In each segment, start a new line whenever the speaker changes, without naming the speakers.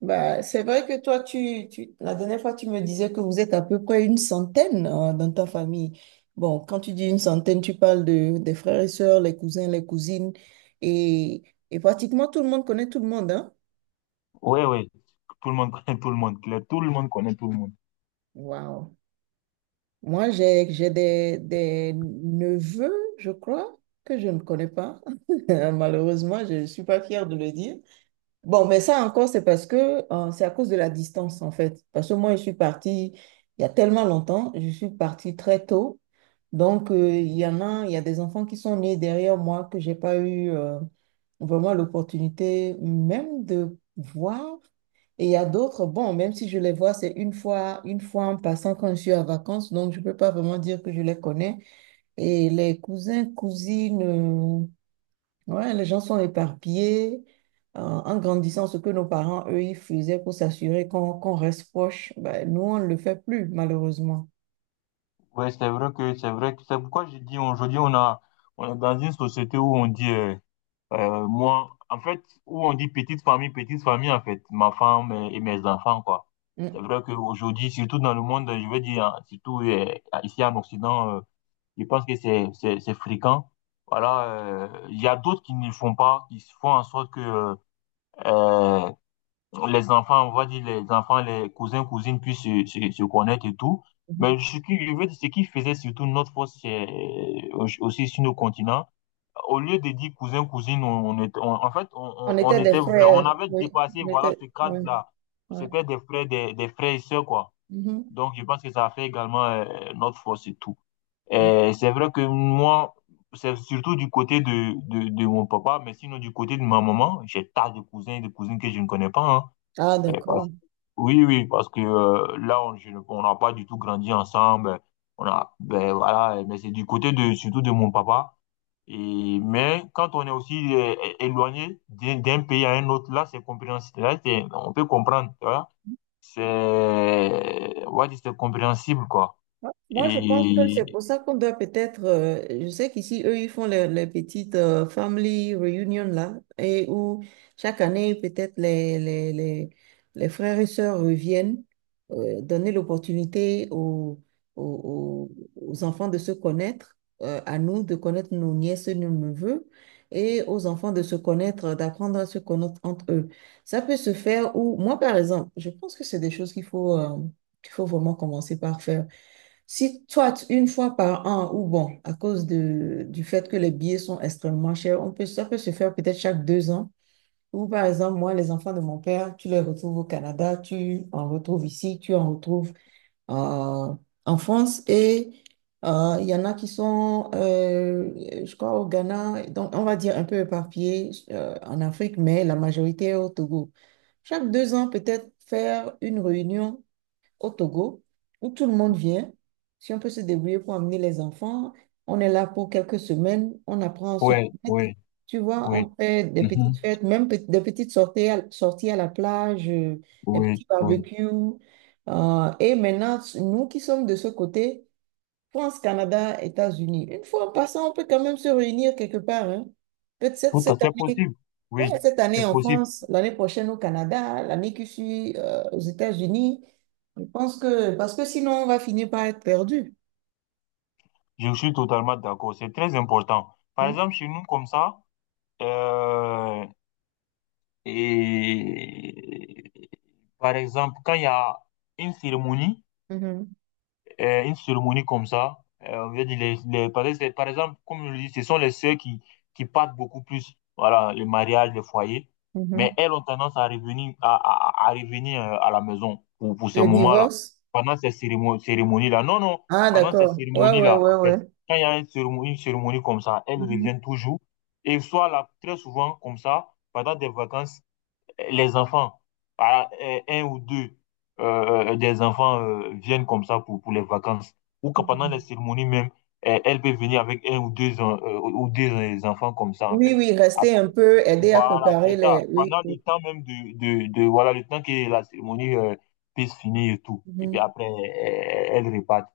Bah, c'est vrai que toi, la dernière fois, tu me disais que vous êtes à peu près une centaine dans ta famille. Bon, quand tu dis une centaine, tu parles des frères et sœurs, les cousins, les cousines, et, et pratiquement tout le monde connaît tout le monde, hein?
Ouais, ouais, tout le monde connaît tout le monde, Claire. Tout le monde connaît tout le monde.
Waouh! Moi, j'ai des neveux, je crois, que je ne connais pas. Malheureusement, je ne suis pas fière de le dire. Bon, mais ça encore, c'est parce que c'est à cause de la distance, en fait. Parce que moi, je suis partie il y a tellement longtemps, je suis partie très tôt. Donc, il y a des enfants qui sont nés derrière moi que j'ai pas eu vraiment l'opportunité même de voir. Et il y a d'autres, bon, même si je les vois, c'est une fois en passant quand je suis en vacances, donc je peux pas vraiment dire que je les connais. Et les cousins, cousines, ouais, les gens sont éparpillés en grandissant ce que nos parents, eux, ils faisaient pour s'assurer qu'on reste proche. Ben, nous, on ne le fait plus, malheureusement.
Ouais, c'est vrai que c'est pourquoi je dis aujourd'hui on est dans une société où on dit moi en fait où on dit petite famille en fait, ma femme et mes enfants quoi. C'est
Mm.
vrai qu'aujourd'hui, surtout dans le monde, je veux dire hein, surtout ici en Occident, je pense que c'est c'est fréquent. Voilà, il y a d'autres qui ne le font pas, qui font en sorte que euh, les enfants, on va dire les enfants, les cousins, cousines puissent se connaître et tout. Mais
Mhm.
ce qui, je veux dire, ce qui faisait surtout notre force c'est, aussi sur nos continents, au lieu de dire cousin, cousine, en fait,
On
on
était des
était, on
frères.
avait
Oui,
dépassé, voilà, ce
ouais,
cadre-là.
ouais.
C'était des frères, des frères et sœurs, quoi.
Mhm.
Donc, je pense que ça a fait également notre force et tout.
Mm.
Et c'est vrai que moi, c'est surtout du côté de mon papa, mais sinon du côté de ma maman, j'ai tas de cousins et de cousines que je ne connais pas, hein.
Ah,
Euh,
d'accord.
oui, oui, parce que là, on je ne- on n'a pas du tout grandi ensemble. On a, ben voilà, mais c'est du côté de surtout de mon papa. Et mais quand on est aussi éloigné d'un pays à un autre, là, c'est compréhensible. Là, on peut comprendre, tu vois. C'est, on va dire, c'est compréhensible, quoi.
Moi, je pense que c'est
Et
pour ça qu'on doit peut-être, je sais qu'ici, eux, ils font les petites family reunion là, et où chaque année, peut-être les frères et sœurs reviennent, donner l'opportunité aux, aux enfants de se connaître, à nous de connaître nos nièces et nos neveux, et aux enfants de se connaître, d'apprendre à se connaître entre eux. Ça peut se faire où, moi, par exemple, je pense que c'est des choses qu'il faut vraiment commencer par faire. Si toi, une fois par an, ou bon, à cause du fait que les billets sont extrêmement chers, ça peut se faire peut-être chaque deux ans. Ou par exemple, moi, les enfants de mon père, tu les retrouves au Canada, tu en retrouves ici, tu en retrouves euh, en France. Et il y en a qui sont, je crois, au Ghana, donc on va dire un peu éparpillés en Afrique, mais la majorité est au Togo. Chaque deux ans, peut-être faire une réunion au Togo où tout le monde vient. Si on peut se débrouiller pour amener les enfants, on est là pour quelques semaines, on apprend à se
ouais,
connaître.
oui,
Tu vois,
oui.
on fait des petites
Mhm.
fêtes, des petites sorties sorties à la plage, des
Oui,
petits
oui.
barbecues. Et maintenant, nous qui sommes de ce côté, France, Canada, États-Unis, une fois en passant, on peut quand même se réunir quelque part, hein. Peut-être
Tout à
cette
fait
année,
possible. Oui,
ouais, cette année
c'est
en
possible.
France, l'année prochaine au Canada, l'année qui suit aux États-Unis. Je pense que, parce que sinon, on va finir par être perdu.
Je suis totalement d'accord. C'est très important. Par
Mm.
exemple, chez nous, comme ça. Euh, et Par exemple, quand il y a une cérémonie,
Mhm.
une cérémonie comme ça. On veut dire par exemple, comme je le dis, ce sont les sœurs qui partent beaucoup plus, voilà, les mariages, les foyers.
Mhm.
Mais elles ont tendance à revenir, à revenir à la maison pour ces
Le
moments-là.
divorce?
Pendant ces cérémonies, cérémonies-là. Non, non,
Ah,
pendant ces
d'accord. Ouais, ouais,
cérémonies-là,
ouais,
en fait,
ouais.
quand il y a une cérémonie comme ça, elles
Mhm.
reviennent toujours. Et soit là, très souvent, comme ça, pendant des vacances, les enfants, un ou deux des enfants viennent comme ça pour les vacances. Ou que pendant les
Mhm.
cérémonies même, eh, elle peut venir avec un ou deux, enfants comme ça, en
Oui,
fait.
oui, rester
Après,
un peu, aider à
voilà, c'est
préparer
ça.
les… Oui,
Pendant le
oui.
temps même voilà, le temps que la cérémonie puisse finir et tout. Et puis
Mhm,
après, eh, elle repart.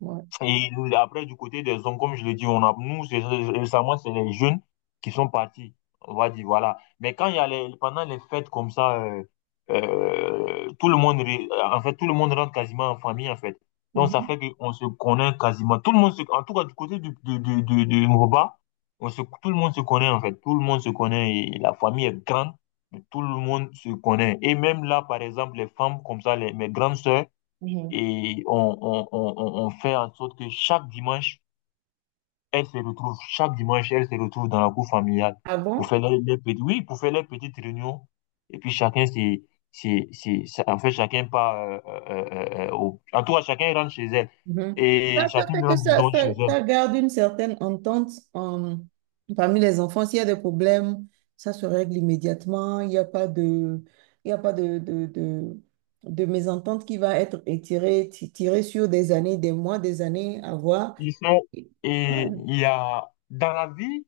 ouais.
Et après, du côté des hommes, comme je le dis, nous, récemment, c'est les jeunes qui sont partis. On va dire, voilà. Mais quand il y a les, pendant les fêtes comme ça, tout le monde, en fait, tout le monde rentre quasiment en famille, en fait. Donc, ça
Mhm.
fait qu'on se connaît quasiment. Tout le monde se, en tout cas, du côté du Yoruba, on se, tout le monde se connaît, en fait. Tout le monde se connaît et la famille est grande. Mais tout le monde se connaît. Et même là, par exemple, les femmes comme ça, les, mes grandes sœurs,
Mhm.
et on fait en sorte que chaque dimanche, elles se retrouvent, chaque dimanche, elles se retrouvent dans la cour familiale
Ah
pour
bon?
faire les, petites, oui, pour faire les petites réunions. Et puis chacun, en fait, chacun part, en tout cas, chacun rentre chez elle.
Mhm.
Et
Ça fait
chacune
que
rentre, disons, chez elle.
ça garde une certaine entente euh, parmi les enfants. S'il y a des problèmes, ça se règle immédiatement. Il y a pas de mésentente qui va être étirée, tirée sur des années, des mois, des années à voir.
Ils sont,
Et-
et
ouais.
il y a, dans la vie,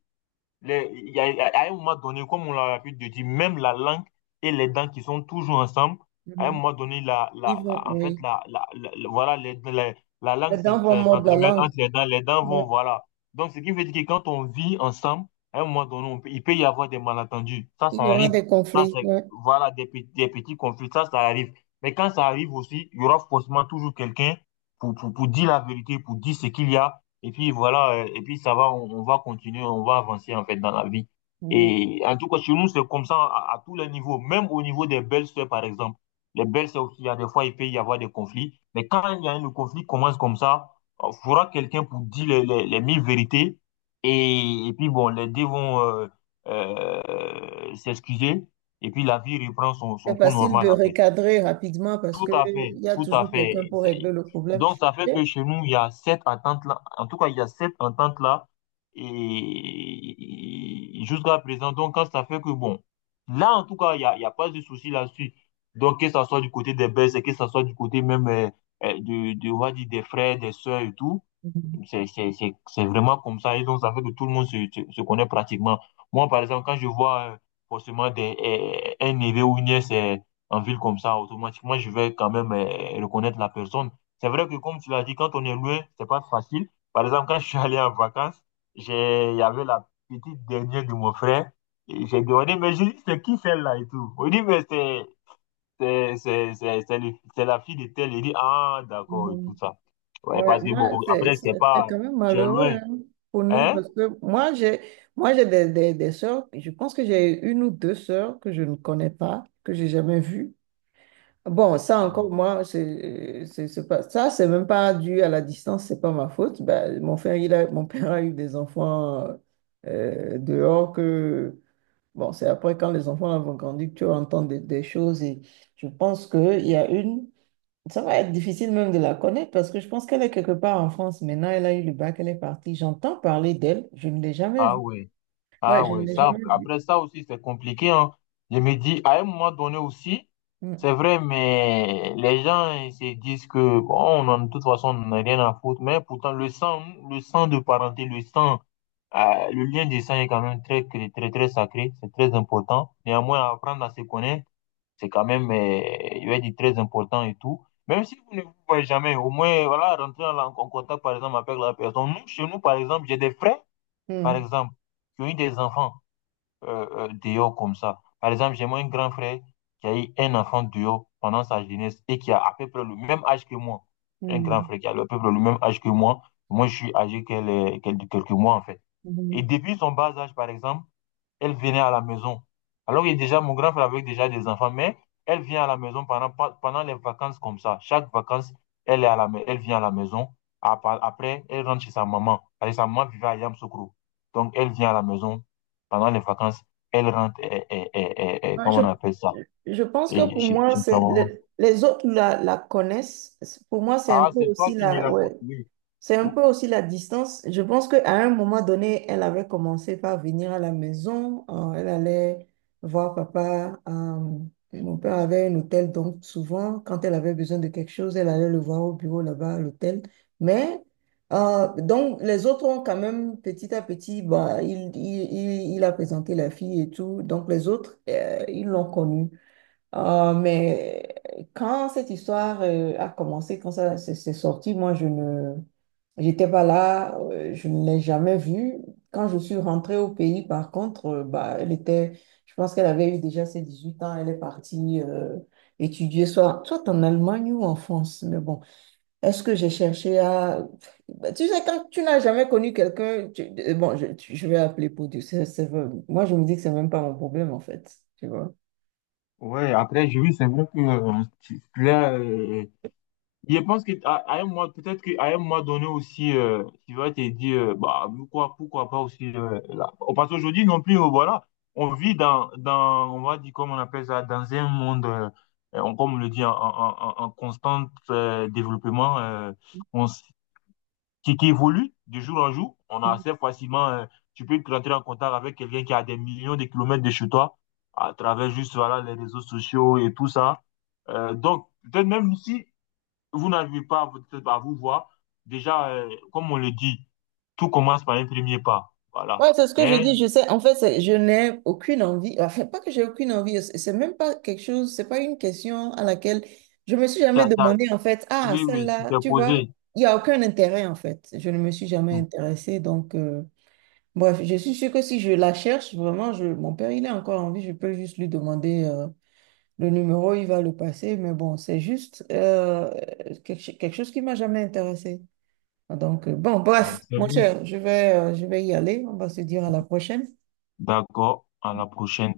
Il y a, à un moment donné, comme on l'a pu dire, même la langue et les dents qui sont toujours ensemble, à un
Mhm.
moment donné,
Ils vont,
en fait,
oui.
voilà, la langue
Les dents vont mordre la
s'entremêle
langue.
entre les dents
Ouais.
vont, voilà. Donc, ce qui veut dire que quand on vit ensemble, à un moment donné, il peut y avoir des malentendus. Ça,
Il
ça
y aura
arrive.
des
Ça,
conflits,
c'est,
ouais.
voilà, des petits conflits. Ça arrive. Mais quand ça arrive aussi, il y aura forcément toujours quelqu'un pour dire la vérité, pour dire ce qu'il y a et puis voilà, et puis ça va, on va continuer, on va avancer en fait dans la vie. Et en tout cas, chez nous, c'est comme ça à tous les niveaux, même au niveau des belles-sœurs, par exemple. Les belles-sœurs aussi, il y a des fois, il peut y avoir des conflits. Mais quand il y a un conflit qui commence comme ça, il faudra quelqu'un pour dire les mille vérités. Et puis bon, les deux vont s'excuser. Et puis la vie reprend son,
C'est
son cours
facile
normal,
de
en fait.
recadrer rapidement parce
Tout
que
à
il
fait,
y a
tout à
toujours quelqu'un
fait.
pour régler le problème.
Donc, ça fait
Et
que chez nous, il y a cette entente-là. En tout cas, il y a cette entente-là. Et jusqu'à présent, donc, quand ça fait que, bon, là, en tout cas, il y a pas de souci là-dessus. Donc, que ça soit du côté des Belges, que ça soit du côté même on va dire, des frères, des sœurs et tout.
mhm.
C'est vraiment comme ça. Et donc, ça fait que tout le monde se connaît pratiquement. Moi, par exemple, quand je vois forcément un neveu ou une nièce en ville comme ça, automatiquement, je vais quand même reconnaître la personne. C'est vrai que, comme tu l'as dit, quand on est loin, c'est pas facile. Par exemple, quand je suis allé en vacances, il y avait la petite dernière de mon frère. Et j'ai demandé, mais je dis, c'est qui celle-là et tout? On dit, mais c'est la fille de tel. Il dit, ah, d'accord, et
Mhm.
tout ça. Ouais,
Ouais,
parce que
moi,
bon, après, c'est
c'est
pas,
quand même
tu es
malheureux
loin.
hein, pour nous
Hein?
parce que moi j'ai des sœurs, je pense que j'ai une ou deux sœurs que je ne connais pas, que j'ai jamais vues. Bon, ça
Ah
encore,
bon.
moi, c'est même pas dû à la distance, c'est pas ma faute. Ben, mon père a eu des enfants dehors que, bon, c'est après quand les enfants vont grandir que tu entends des choses et je pense qu'il y a une, ça va être difficile même de la connaître parce que je pense qu'elle est quelque part en France. Maintenant, elle a eu le bac, elle est partie. J'entends parler d'elle, je ne l'ai jamais
Ah
vue.
ouais,
Ouais,
ah
je ne
ouais.
l'ai
Ça,
jamais vue.
après ça aussi, c'est compliqué, hein. Je me dis, à un moment donné aussi,
Mm,
c'est vrai, mais les gens, ils se disent que, bon, de toute façon, on n'a rien à foutre. Mais pourtant, le sang de parenté, le sang, le lien du sang est quand même très, très, très sacré. C'est très important. Néanmoins, apprendre à se connaître c'est quand même, je vais dire, très important et tout. Même si vous ne vous voyez jamais, au moins, voilà, rentrer en contact, par exemple, avec la personne. Nous, chez nous, par exemple, j'ai des frères, par
mm,
exemple, qui ont eu des enfants dehors comme ça. Par exemple, j'ai moi un grand frère qui a eu un enfant dehors pendant sa jeunesse et qui a à peu près le même âge que moi. Un grand
mm,
frère qui a à peu près le même âge que moi. Moi, je suis âgé de quelques mois, en fait. Et
mm.
depuis son bas âge, par exemple, elle venait à la maison. Alors que déjà, mon grand frère avait déjà des enfants, mais elle vient à la maison pendant, pendant les vacances comme ça. Chaque vacances, elle vient à la maison. Après, elle rentre chez sa maman. Parce sa maman vivait à Yamoussoukro. Donc, elle vient à la maison pendant les vacances. Elle rentre,
Ouais,
comment on appelle ça?
Je pense que
Et,
pour moi,
chez sa maman.
les autres la connaissent. Pour moi, c'est un
Ah,
peu
c'est toi
aussi
qui me
la,
l'as
ouais,
construit.
c'est un
Ou-
peu aussi la distance. Je pense qu'à un moment donné, elle avait commencé par venir à la maison. Elle allait voir papa. Mon père avait un hôtel, donc souvent, quand elle avait besoin de quelque chose, elle allait le voir au bureau là-bas à l'hôtel. Mais, donc, les autres ont quand même, petit à petit, bah, il a présenté la fille et tout. Donc, les autres, ils l'ont connue. Mais quand cette histoire a commencé, quand ça s'est s'est sorti, moi, je ne, j'étais pas là, je ne l'ai jamais vue. Quand je suis rentrée au pays, par contre, bah, je pense qu'elle avait eu déjà ses 18 ans, elle est partie étudier, soit en Allemagne ou en France. Mais bon, est-ce que j'ai cherché à… Bah, tu sais, quand tu n'as jamais connu quelqu'un, je vais appeler pour Dieu. Moi, je me dis que c'est même pas mon problème, en fait. Tu vois.
Ouais, après, je oui, c'est vrai que tu l'as, je pense que à un moment, peut-être qu'à un moment donné aussi, tu vas te dire, bah, pourquoi, pourquoi pas aussi là. Parce qu'aujourd'hui non plus, voilà, on vit dans, on va dire, comme on appelle ça, dans un monde, comme on le dit, en constant développement, on s- qui évolue de jour en jour. On a assez facilement, tu peux rentrer en contact avec quelqu'un qui a des millions de kilomètres de chez toi, à travers juste, voilà, les réseaux sociaux et tout ça. Donc, peut-être même ici vous n'arrivez pas peut-être à vous voir. Déjà, comme on le dit, tout commence par un premier pas. Voilà.
Ouais, c'est ce que je
Mais
dis. Je sais, en fait, je n'ai aucune envie. Enfin, pas que j'ai aucune envie. C'est même pas quelque chose, c'est pas une question à laquelle je me suis jamais
t'as- t'as-
demandé, en fait, ah,
oui, oui, tu
celle-là,
t'es
tu vois,
posé.
il n'y a aucun intérêt, en fait. Je ne me suis jamais
Hmm.
intéressée. Donc, bref, je suis sûre que si je la cherche, vraiment, mon père, il est encore en vie. Je peux juste lui demander le numéro, il va le passer. Mais bon, c'est juste quelque chose qui m'a jamais intéressée. Donc, bon,
Ouais,
bref,
c'est
mon
bon.
cher, je vais y aller. On va se dire à la prochaine.
D'accord. À la prochaine.